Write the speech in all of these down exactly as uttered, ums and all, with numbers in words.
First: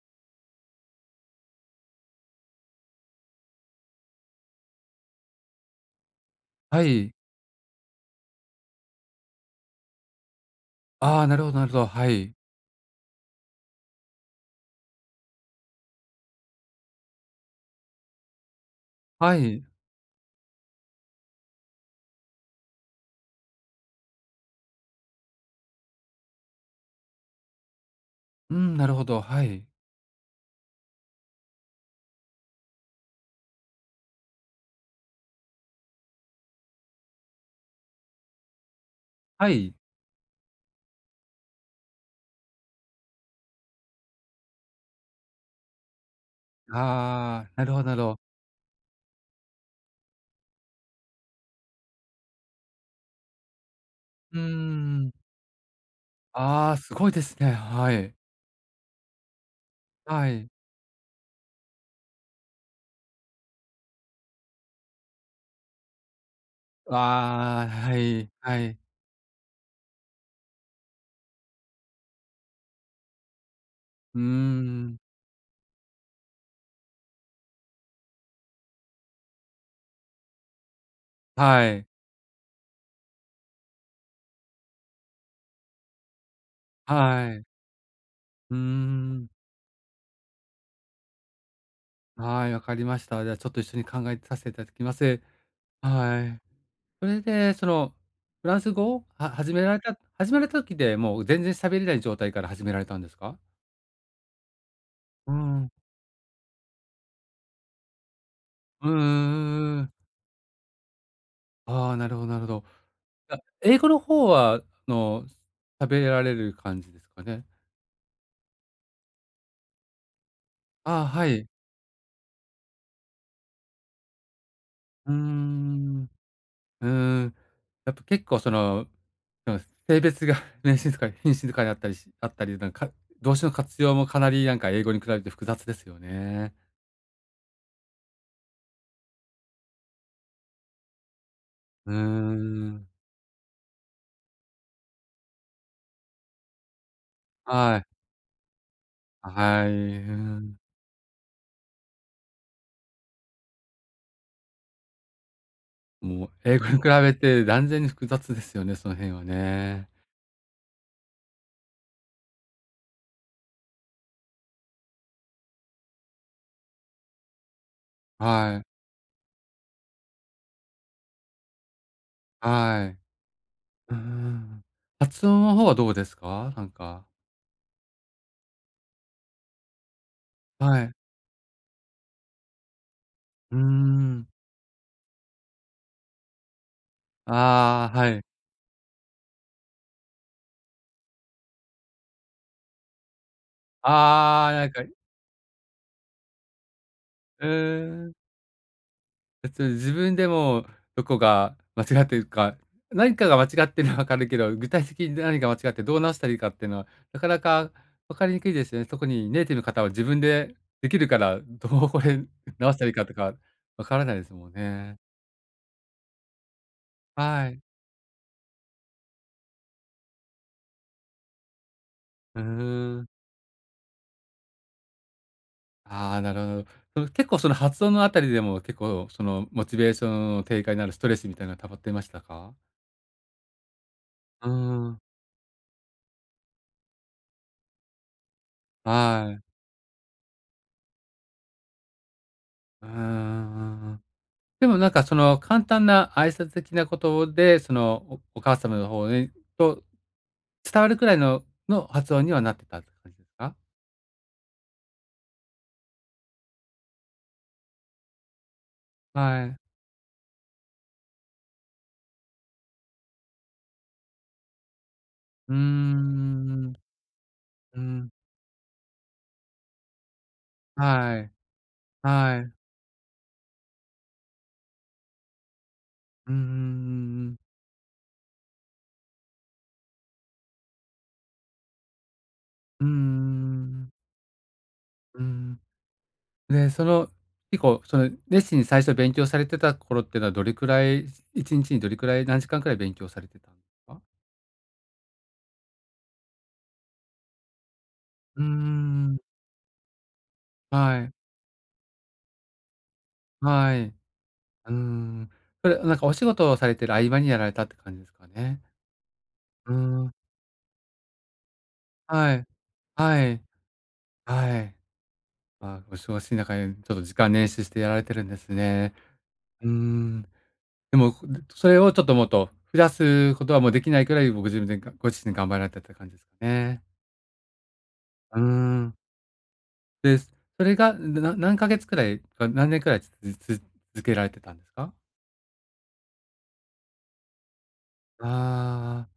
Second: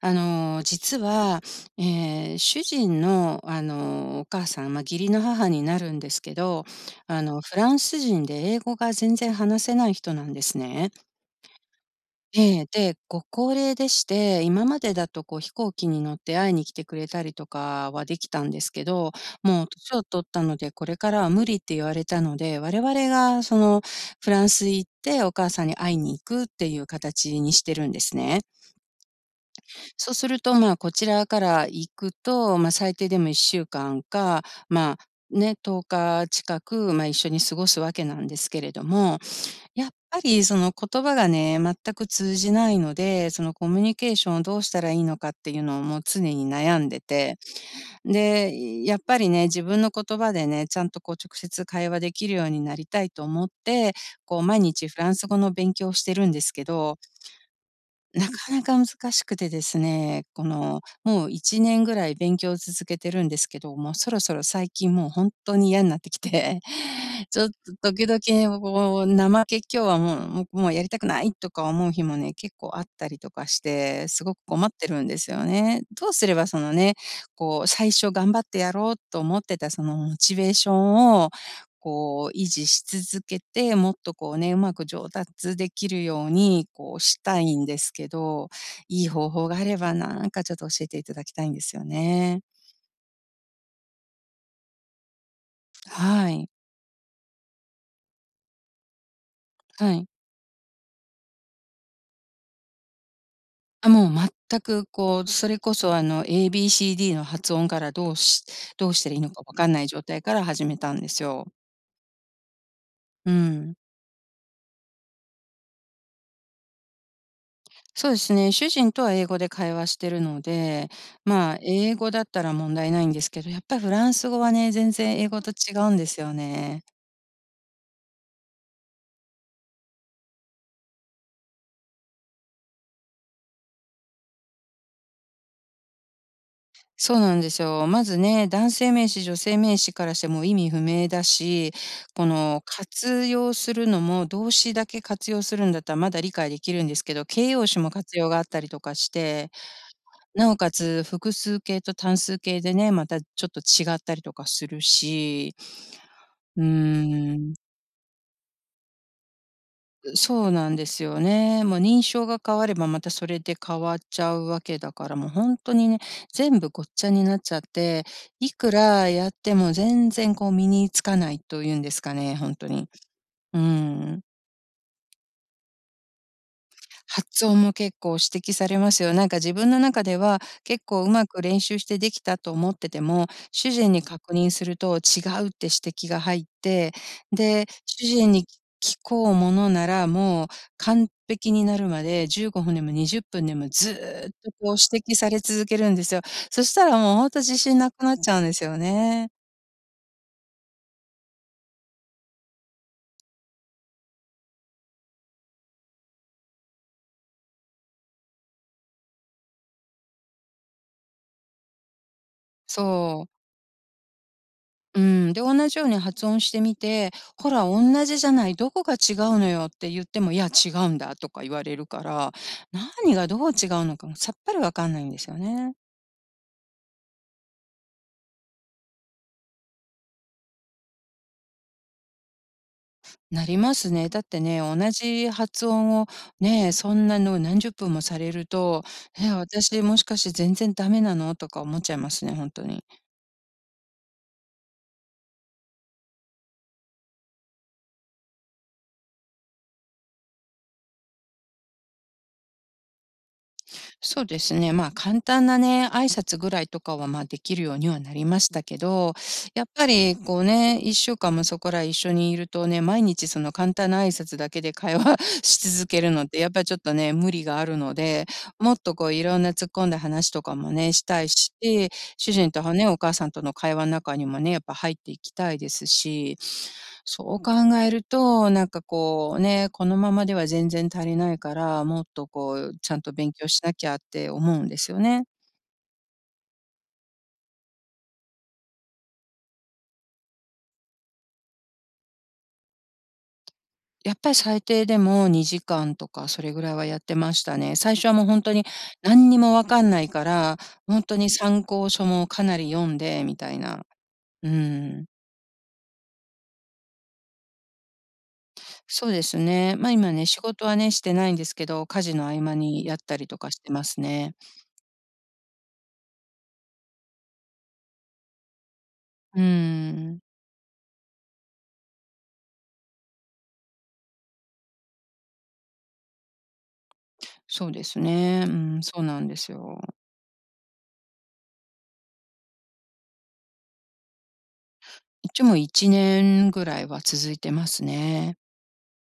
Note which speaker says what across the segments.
Speaker 1: あの、実は、えー主人の、あの、お母さん、まあ、義理の母になるんですけど、
Speaker 2: はい。
Speaker 1: あの、フランス人で英語が全然話せない人なんですね。
Speaker 2: ああ、なるほど、なるほど。はい。
Speaker 1: ええ、で、ご高齢でして、今までだとこう飛行機に乗って会いに来てくれたりとかはできたんですけど、
Speaker 2: はい。
Speaker 1: もう年を取ったので、これからは無理って言われたので、我々がそのフランス行って、お母さんに会いに行くっていう形にしてるんですね。
Speaker 2: うん、なるほど。はい。
Speaker 1: そうすると、まあ、こちらから行くと、まあ、最低でもいっしゅうかんかんか、まあ、ね、とおか近く、まあ、一緒に過ごすわけなんですけれども、
Speaker 2: はい。
Speaker 1: やっぱりその言葉がね、全く通じないので、そのコミュニケーションをどうしたらいいのかっていうのをもう常に悩んでて、
Speaker 2: ああ、なるほど、なるほど。
Speaker 1: で、やっぱりね、自分の言葉でね、ちゃんとこう直接会話できるようになりたいと思って、
Speaker 2: う
Speaker 1: こ
Speaker 2: ー
Speaker 1: う毎日フラ
Speaker 2: ん。
Speaker 1: ンス語の勉強をしてるんですけ
Speaker 2: ああ、す
Speaker 1: ど、
Speaker 2: ごいですね。はい。
Speaker 1: なかなか難しくてですね、
Speaker 2: は
Speaker 1: こ
Speaker 2: い。
Speaker 1: の、もういちねんぐらい勉強を続けてるんですけど、もうそろそろ最近もう本当に嫌になってきて、ちょっ
Speaker 2: ああ、
Speaker 1: と
Speaker 2: は
Speaker 1: 時
Speaker 2: い、は
Speaker 1: 々こ
Speaker 2: い。
Speaker 1: う、怠け今日はもうもうもうやりたくないとか思う日もね、結構あったりとかして、
Speaker 2: うー
Speaker 1: すごく困って
Speaker 2: ん。
Speaker 1: るんですよね。どうすればそのね、こう最初頑張ってやろうと思ってたそのモチベーション
Speaker 2: はい。
Speaker 1: こう維持し続けて、もっとこうね、うまく上達できるように、こうし
Speaker 2: は
Speaker 1: た
Speaker 2: い。
Speaker 1: いんですけど、
Speaker 2: うー
Speaker 1: いい
Speaker 2: ん。
Speaker 1: 方法があればなんかちょっと教えていただきたいんですよね。
Speaker 2: はい、わかりました。じゃあ、ちょっと一緒に考えさせていただきます。は
Speaker 1: は
Speaker 2: い。
Speaker 1: い。
Speaker 2: それで、その、フランス語をは始められ
Speaker 1: は
Speaker 2: た
Speaker 1: い。
Speaker 2: 始められた時で、もう全然喋れない状態から始められたんですか？
Speaker 1: あ、もう全くこう、
Speaker 2: う
Speaker 1: それ
Speaker 2: ん。
Speaker 1: こそあの エービーシーディー の発音からどうし
Speaker 2: う
Speaker 1: ど
Speaker 2: ん
Speaker 1: う
Speaker 2: う
Speaker 1: したらいいのかわかん
Speaker 2: んう
Speaker 1: ない
Speaker 2: ん。
Speaker 1: 状態から始めたんですよ。
Speaker 2: ああ、なるほど、なるほど。
Speaker 1: う
Speaker 2: あ、
Speaker 1: ん。
Speaker 2: 英語の方は、あの、喋られる感じですかね？
Speaker 1: そうですね、主人とは英語で会話してるので、
Speaker 2: ああ、はい。
Speaker 1: まあ、英語だったら問題ないんですけど、やっぱりフランス語はね、全
Speaker 2: うー
Speaker 1: 然英語と違うん
Speaker 2: ん。
Speaker 1: ですよね。
Speaker 2: うーん。やっぱ結構その、その、性別が 名詞とか品詞とかいあったりし、あったり、なんか、動詞の活用もかなりなんか英語に比べて複雑ですよね。
Speaker 1: そうなんですよ。まずね、男性名詞、女性名詞からしても意味不明だし、
Speaker 2: うー
Speaker 1: この
Speaker 2: ん。
Speaker 1: 活用するのも動詞だけ活用するんだったらまだ理解できるんですけど、形容
Speaker 2: は
Speaker 1: 詞
Speaker 2: い。
Speaker 1: も活用があったりとかして、
Speaker 2: はい。う
Speaker 1: な
Speaker 2: ん。
Speaker 1: おかつ複数形と単数形でね、またちょっと違ったりとかするし、
Speaker 2: もう英
Speaker 1: うー
Speaker 2: 語に比べて
Speaker 1: ん。
Speaker 2: 断然に複雑ですよね、その辺はね。
Speaker 1: そうなんですよね。もう認証が変わればまたそれで変わっちゃうわけだから、もう本当にね、全部ごっちゃになっちゃって、い
Speaker 2: はい。
Speaker 1: くらやっても全然こう身につかないというんですかね、本当
Speaker 2: は
Speaker 1: に。
Speaker 2: い。
Speaker 1: う
Speaker 2: うー
Speaker 1: ん。
Speaker 2: ん。発音の方はどうですか？なんか。
Speaker 1: 発音も結構指摘されますよ。なんか自分の中では、
Speaker 2: は
Speaker 1: 結
Speaker 2: い。
Speaker 1: 構うまく練習してできたと思ってても、
Speaker 2: うー
Speaker 1: 主人に
Speaker 2: ん。
Speaker 1: 確認すると違うって指摘が入って、で、
Speaker 2: ああ、
Speaker 1: 主
Speaker 2: はい。
Speaker 1: 人に聞こうものなら、もう完璧になるまでじゅうごふんでもにじゅっぷんでもずーっ
Speaker 2: あ
Speaker 1: と
Speaker 2: あ、なん
Speaker 1: こう
Speaker 2: か、
Speaker 1: 指摘され続けるんですよ。そしたらもうほんと
Speaker 2: う
Speaker 1: 自信なく
Speaker 2: ー
Speaker 1: なっ
Speaker 2: ん。
Speaker 1: ちゃうんですよね。
Speaker 2: 別に自分でもどこが間違ってるか、何かが間違ってるのはわかるけど、具体的に何が間違ってどう直したらいいかっていうのは、なかなか分かりにくいですよね。特にネイティブの方は自分でできるから、どうこれ直したらいいかと
Speaker 1: そ
Speaker 2: か
Speaker 1: う。
Speaker 2: 分からないですもんね。
Speaker 1: うん、で、同じように発音してみて、
Speaker 2: は
Speaker 1: ほ
Speaker 2: い。
Speaker 1: ら、同じじゃない、どこが違うのよって言っても、いや、違うんだとか言われるから、
Speaker 2: うーん。
Speaker 1: 何がどう違うのかもさっぱりわかんないんですよね。
Speaker 2: ああ、なるほど。その結構その発音のあたりでも結構そのモチベーションの低下になるストレスみたいなの溜まってましたか？
Speaker 1: なりますね。だって
Speaker 2: うー
Speaker 1: ね、同
Speaker 2: ん。
Speaker 1: じ発音をね、そんなの何十分もされると、え、
Speaker 2: はい。
Speaker 1: 私もしかして全然ダメなのとか思っちゃいますね、本当に。
Speaker 2: うんん。でもなんかその簡単な挨拶的なことで、そのおお母様の方にと伝わるくらいのの発音にはなってたって感じですか？
Speaker 1: そうですね。まあ、簡単なね、挨拶ぐらいとかは、まあ、できるようにはなりましたけど、
Speaker 2: はい。
Speaker 1: やっぱりこうね、いっしゅうかんもそこら一緒にいるとね、毎日その簡単な挨拶だけで会話
Speaker 2: うー
Speaker 1: し続けるのって、やっぱり
Speaker 2: ん。
Speaker 1: ちょっとね、無理がある
Speaker 2: う
Speaker 1: の
Speaker 2: ん。
Speaker 1: で、もっとこう、いろんな突っ込んだ話とかもね、し
Speaker 2: は
Speaker 1: たい
Speaker 2: い。
Speaker 1: し、主
Speaker 2: は
Speaker 1: 人
Speaker 2: い。
Speaker 1: とはね、お母さんとの会話の中にもね、やっぱ入っていきたいです
Speaker 2: うん
Speaker 1: し、
Speaker 2: うんうん
Speaker 1: そ
Speaker 2: うん。
Speaker 1: う考えると、なんかこうね、このままでは全然足りないから、もっとこう
Speaker 2: うんう
Speaker 1: ち
Speaker 2: ん
Speaker 1: ゃ
Speaker 2: うん
Speaker 1: ん
Speaker 2: う
Speaker 1: と勉強しなき
Speaker 2: ん。
Speaker 1: ゃって思うんですよ
Speaker 2: うー
Speaker 1: ね。
Speaker 2: ん。で、その、結構、その、熱心に最初勉強されてた頃っていうのはどれくらい、いちにちにどれくらい、何時間くらい勉強されてたんですか？
Speaker 1: やっぱり最低でもにじかんとかそれぐらいはやってましたね。最初はもうほ
Speaker 2: う
Speaker 1: ん
Speaker 2: ー
Speaker 1: とに
Speaker 2: ん。
Speaker 1: 何にもわかんないから、ほ
Speaker 2: は
Speaker 1: ん
Speaker 2: い、
Speaker 1: とに参考書もかなり読んでみたい
Speaker 2: はい。
Speaker 1: な。
Speaker 2: う
Speaker 1: う
Speaker 2: ー
Speaker 1: ーん。
Speaker 2: ん。それ、なんかお仕事をされてる合間にやられたって感じですかね？
Speaker 1: そうです
Speaker 2: うー
Speaker 1: ね。ま、
Speaker 2: ん、
Speaker 1: 今ね、仕事はね、してないんですけど、家事の
Speaker 2: は
Speaker 1: 合
Speaker 2: い。
Speaker 1: 間にやった
Speaker 2: は
Speaker 1: りと
Speaker 2: い、
Speaker 1: かしてますね。
Speaker 2: はい。まあ、お忙しい中で、ちょっと時間捻出してやられてるんですね。
Speaker 1: うー
Speaker 2: うー
Speaker 1: ん。
Speaker 2: ん。でも、それをちょっともっと増やすことはもうできないくらい、ご自分でがご自身で頑張られたって感じですかね？
Speaker 1: そうです
Speaker 2: うー
Speaker 1: ね。うん、
Speaker 2: ん。
Speaker 1: そうなんですよ。
Speaker 2: です。それが、な何ヶ月くらいか、何年くらいつつ続けられてたんですか？
Speaker 1: 一応もういちねんぐらいは続いてますね。
Speaker 2: ああ、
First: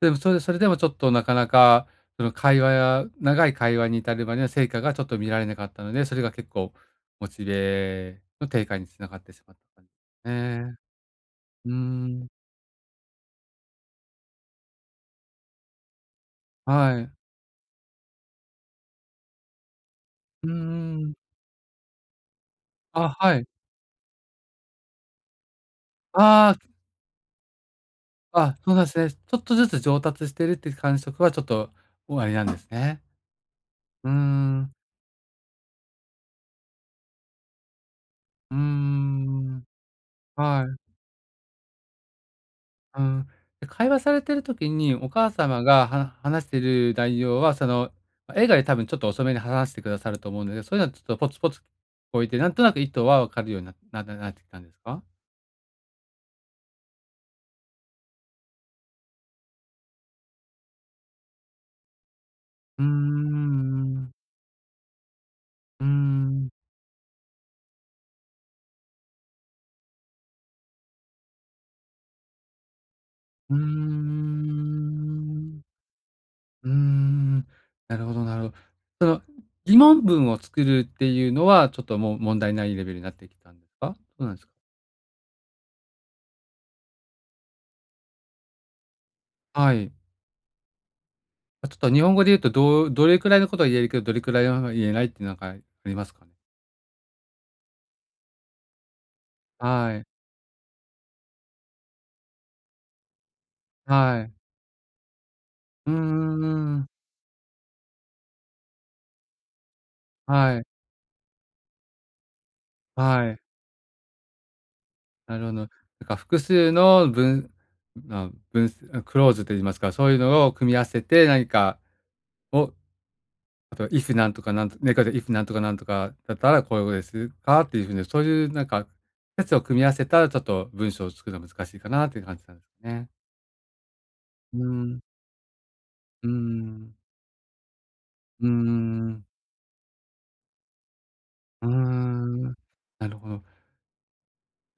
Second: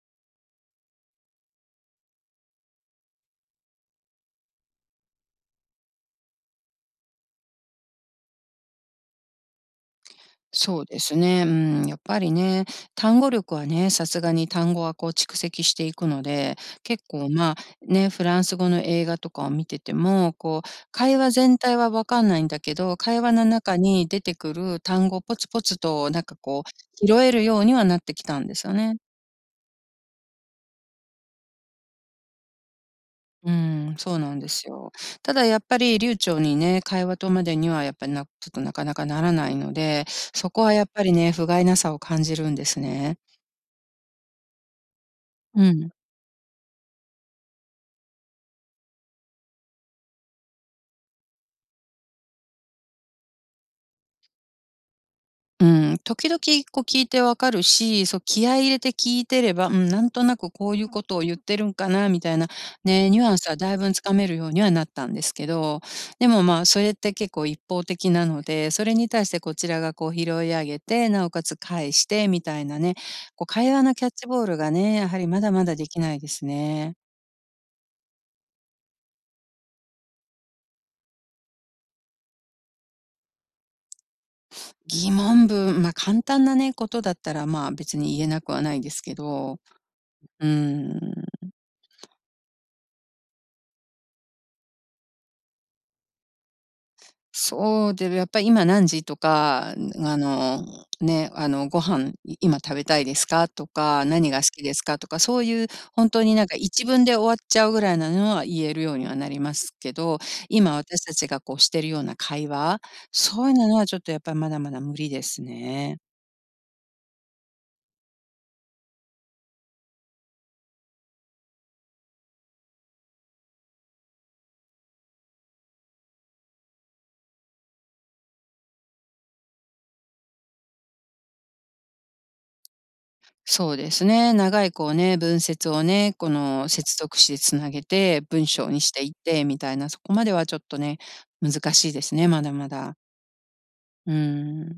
Speaker 2: でもそれそれでもちょっとなかなか、その会話や長い会話に至るまでの成果がちょっと見られなかったので、それが結構モチベの低下につながってしまった感じですね。
Speaker 1: そうですね、う
Speaker 2: うー
Speaker 1: ん、やっぱ
Speaker 2: ん、
Speaker 1: りね、単語力はね、さすがに単語はこう蓄積していくので、
Speaker 2: は
Speaker 1: 結
Speaker 2: い。
Speaker 1: 構まあ、ね、フランス語の映画とかを見てても、
Speaker 2: うー
Speaker 1: こう
Speaker 2: ん。
Speaker 1: 会話全体は分かんないんだけど、
Speaker 2: あ、
Speaker 1: 会話
Speaker 2: はい。
Speaker 1: の中に出てくる単語をポツポツとなんか
Speaker 2: あ
Speaker 1: こう、拾えるようにはなってきた
Speaker 2: あ、
Speaker 1: んで
Speaker 2: あ、
Speaker 1: す
Speaker 2: そ
Speaker 1: よ
Speaker 2: うなんです
Speaker 1: ね。
Speaker 2: ね。ちょっとずつ上達してるっていう感触はちょっとおありなんですね。
Speaker 1: うん、
Speaker 2: うー
Speaker 1: そうなんです
Speaker 2: ん、
Speaker 1: よ。ただやっぱり流暢にね、会話とまでにはやっぱりなちょっ
Speaker 2: うー
Speaker 1: となかなかならない
Speaker 2: ん、
Speaker 1: ので、そこ
Speaker 2: は
Speaker 1: は
Speaker 2: い。
Speaker 1: やっぱりね、不甲斐なさを感じるんです
Speaker 2: う
Speaker 1: ね。
Speaker 2: ん。で、会話されてる時に、お母
Speaker 1: う
Speaker 2: 様が
Speaker 1: ん。
Speaker 2: は話してる内容は、その、ま、映画で多分ちょっと遅めに話してくださると思うんだけど、そういうのはちょっとポツポツ聞こえて、なんとなく意図は分かるようにななななってきたんですか？
Speaker 1: うん、時々こう聞いてわかるし、そう気合い入れて聞いてれば、うん、なんとなくこういうことを言ってるんかなみたいな、
Speaker 2: うー
Speaker 1: ね、ニュアンスはだいぶんつ
Speaker 2: ん、
Speaker 1: かめるようにはなったんですけど、
Speaker 2: うー
Speaker 1: でも
Speaker 2: ん、
Speaker 1: まあ、それって結構一方的なので、それに対してこちらがこう拾い上げて、なおかつ返してみたいなね、こう
Speaker 2: うーん、うー
Speaker 1: 会話のキャッチボールがね、やはりまだ
Speaker 2: ん、
Speaker 1: まだできないです
Speaker 2: うー
Speaker 1: ね。
Speaker 2: ん、なるほど、なるほど。その、疑問文を作るっていうのは、ちょっともう問題ないレベルになってきたんですか？どうなんですか？
Speaker 1: 疑問文、まあ簡単なね、ことだったらまあ別に言えなくはないですけど、
Speaker 2: はい。
Speaker 1: うん。
Speaker 2: あ、ちょっと日本語で言うと、どうどれくらいのことは言えるけど、どれくらいのは言えないってなんかありますかね？
Speaker 1: そうで、やっぱり今何時とか、
Speaker 2: はい、
Speaker 1: ん、あの、ね、あの、ご飯い今食べたいですか？とか、
Speaker 2: はい。
Speaker 1: 何が好きですか？とか、そういう
Speaker 2: うん
Speaker 1: 本当に
Speaker 2: うん
Speaker 1: なんか
Speaker 2: う
Speaker 1: 一
Speaker 2: ん。
Speaker 1: 文で終わっちゃうぐらいなのは言えるようにはなりますけど、
Speaker 2: はい、
Speaker 1: 今私たちがこうしてるような会話、
Speaker 2: はい。
Speaker 1: そういうのはちょっとやっぱりまだまだ無理で
Speaker 2: なる
Speaker 1: す
Speaker 2: ほど。なん
Speaker 1: ね。
Speaker 2: か複数の文あ、文クローズと言いますか、そういうのを組み合わせて何かを、あと if なんとかなんと猫で if なんとかなんとかだったらこういうことですかっていう風に、そういうなんか説を組み合わせたら、ちょっと文章を作るのは難しいかなっていう感じなんですね。
Speaker 1: そうですね、
Speaker 2: う
Speaker 1: 長いこう
Speaker 2: ん、
Speaker 1: ね、文節をね、
Speaker 2: う
Speaker 1: こ
Speaker 2: ん、う
Speaker 1: の
Speaker 2: ん
Speaker 1: 接続詞でつなげて文
Speaker 2: うん
Speaker 1: 章にして
Speaker 2: う
Speaker 1: いっ
Speaker 2: ん。
Speaker 1: てみたいな、そこまではちょっとね、
Speaker 2: うー
Speaker 1: 難しいですね、ま
Speaker 2: ん、
Speaker 1: だまだ。
Speaker 2: なるほど。
Speaker 1: うー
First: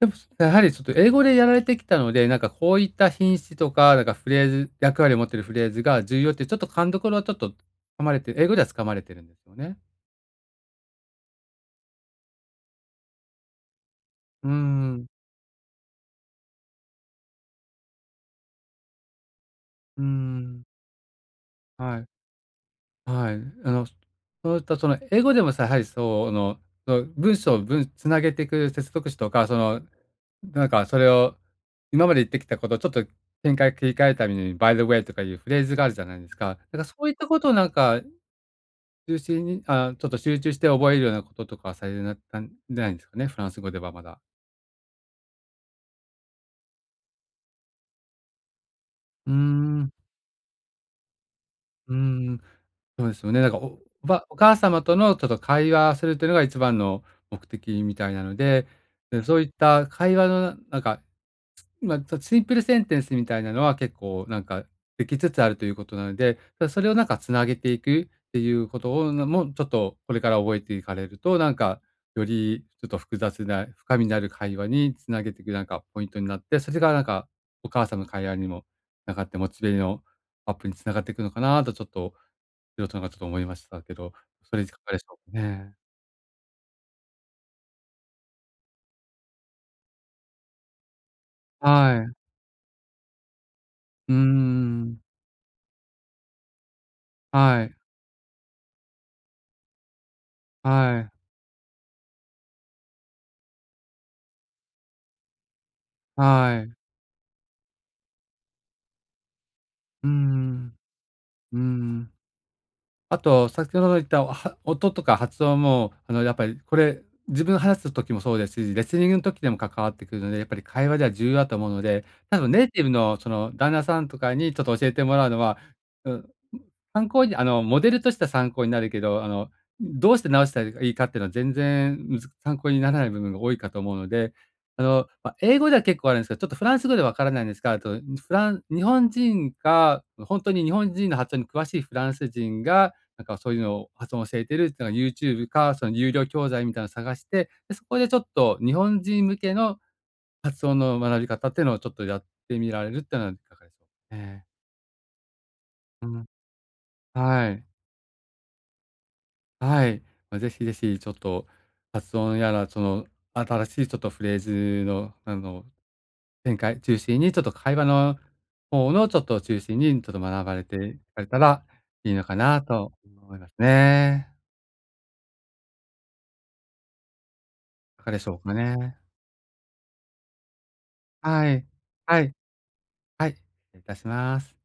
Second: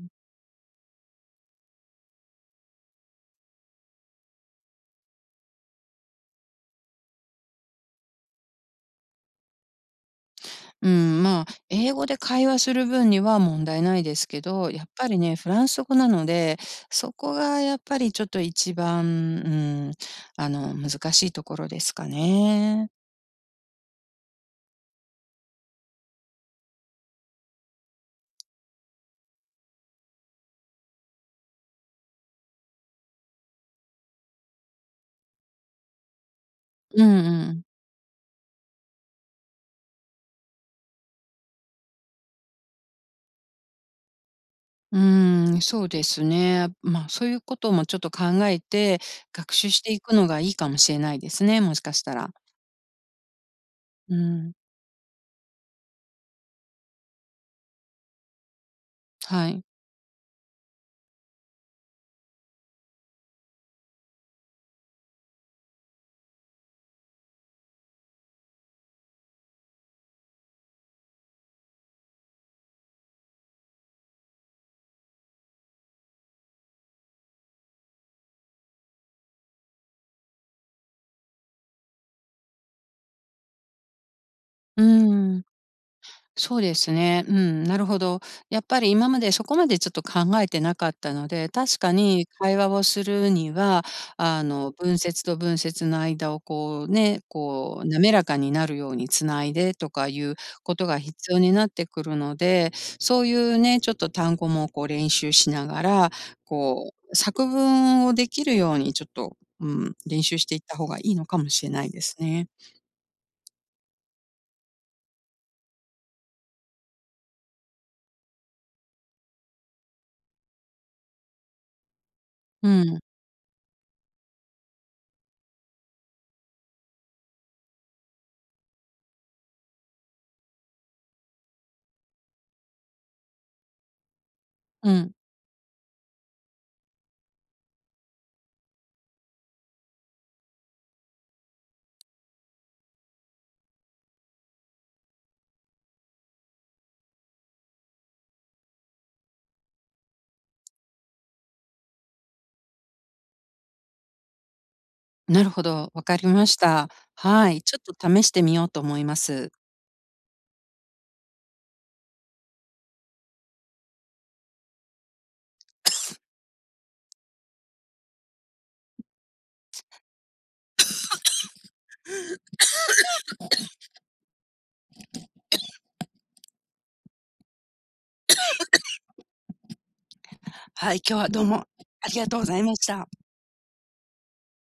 Speaker 2: でも、やはりちょっと英語でやられてきたので、なんかこういった品詞とか、なんかフレーズ役割を持ってるフレーズが重要ってちょっと勘どころはちょっと掴まれて英語では掴まれてるんですよね。
Speaker 1: うん、まあ、英語で会話する分には問題ないですけ
Speaker 2: うー
Speaker 1: ど、やっ
Speaker 2: ん、
Speaker 1: ぱりね、フランス語なので、そこがやっぱりちょっと一番、うん、
Speaker 2: うー
Speaker 1: あ
Speaker 2: ん、
Speaker 1: の、難しいところです
Speaker 2: はい、
Speaker 1: かね。
Speaker 2: はい。あの、そういったその英語でもさ、やはりそう、あの、その文章をぶん繋げていく接続詞とか、その、なんかそれを今まで言ってきたことをちょっと展開切り替えるために、by the way とかいうフレーズがあるじゃないですか。だからそ
Speaker 1: うん
Speaker 2: ういったこと
Speaker 1: う
Speaker 2: を
Speaker 1: ん。
Speaker 2: なんか中心にあ、ちょっと集中して覚えるようなこととかされなったんじゃないんですかね？フランス語ではまだ。
Speaker 1: うん、そうですね。まあ、そういうこともちょっと考えて、
Speaker 2: うー
Speaker 1: 学習し
Speaker 2: ん、
Speaker 1: ていくのがいいかもしれないですね、もし
Speaker 2: う
Speaker 1: か
Speaker 2: ー
Speaker 1: したら。
Speaker 2: ん、そうですよね。なんか、おお
Speaker 1: う
Speaker 2: ばお
Speaker 1: ん、
Speaker 2: 母様とのちょっと会話するというのが一番の目的みたいなので、で、そうい
Speaker 1: は
Speaker 2: っ
Speaker 1: い。
Speaker 2: た会話のなんかま、あ、シンプルセンテンスみたいなのは結構なんかできつつあるということなので、それをなんか繋げていくっていうことを、もちょっとこれから覚えていかれると、なんかよりちょっと複雑な深みのある会話に繋げていくなんかポイントになって、それがなんかお母さんの会話にもながって、モチベのアップに繋がっていくのかなとちょっと素人ながちょっと思いましたけど、それいか
Speaker 1: う
Speaker 2: がでしょうか
Speaker 1: ん。
Speaker 2: ね？
Speaker 1: そうですね。うん、なるほど。やっぱり今までそこまでちょっと考えてなかったので、確か
Speaker 2: はい。
Speaker 1: に会話をするには、
Speaker 2: うー
Speaker 1: あの、
Speaker 2: ん。
Speaker 1: 文節と文節の間をこうね、
Speaker 2: はい、
Speaker 1: こう滑らかになるようにつないでとかいうことが
Speaker 2: は
Speaker 1: 必
Speaker 2: い、
Speaker 1: 要になってくるので、そういうね、ちょっと単語もこう練習しながら、
Speaker 2: はい。
Speaker 1: こう作文をできるようにちょっと、うん、
Speaker 2: うー
Speaker 1: 練習していった
Speaker 2: ん、
Speaker 1: 方がいいのかも
Speaker 2: うー
Speaker 1: しれないで
Speaker 2: ん。
Speaker 1: すね。
Speaker 2: あと、先ほど言ったは音とか発音も、あの、やっぱりこれ、自分話す時もそうですし、レスリングの時でも関わってくるので、やっぱり会話では重要だと思うので、多分ネイ
Speaker 1: う
Speaker 2: ティブ
Speaker 1: ん、
Speaker 2: のその旦那さんとかにちょっと教えてもらうのは、うん、参考にあの、モデルとしては参考になるけど、あの、どうして直したらいいかっていうのは全然むず参考にならない部分が多いかと思うので、あ
Speaker 1: う
Speaker 2: の、
Speaker 1: ん。
Speaker 2: ま、英語では結構あるんですけど、ちょっとフランス語でわからないんですが、あと、フラン日本人か、ほんとに日本人の発音に詳しいフランス人が、なんかそういうのを発音を教えてるっていうのが YouTube か、その有料教材みたいなの探して、で、そこでちょっと日本人向けの発音の学び方っていうのをちょっとやってみられるっていうのはいかがでしょう？ええ。
Speaker 1: なるほど、わ
Speaker 2: う
Speaker 1: か
Speaker 2: ん。
Speaker 1: りました。
Speaker 2: は
Speaker 1: はい、
Speaker 2: い。
Speaker 1: ちょっと試してみようと思います。
Speaker 2: はい。まあ、ぜひぜひちょっと発音やら、その新しいちょっとフレーズの、あの、展開中心に、ちょっと会話の方のちょっと中心に、ちょっと学ばれていかれたらいいのかなと思いますね。いかがでしょうかね。
Speaker 1: はい、今日はどう
Speaker 2: は
Speaker 1: も
Speaker 2: い。
Speaker 1: あ
Speaker 2: は
Speaker 1: りが
Speaker 2: い。
Speaker 1: とうございました。
Speaker 2: はい。失礼いたします。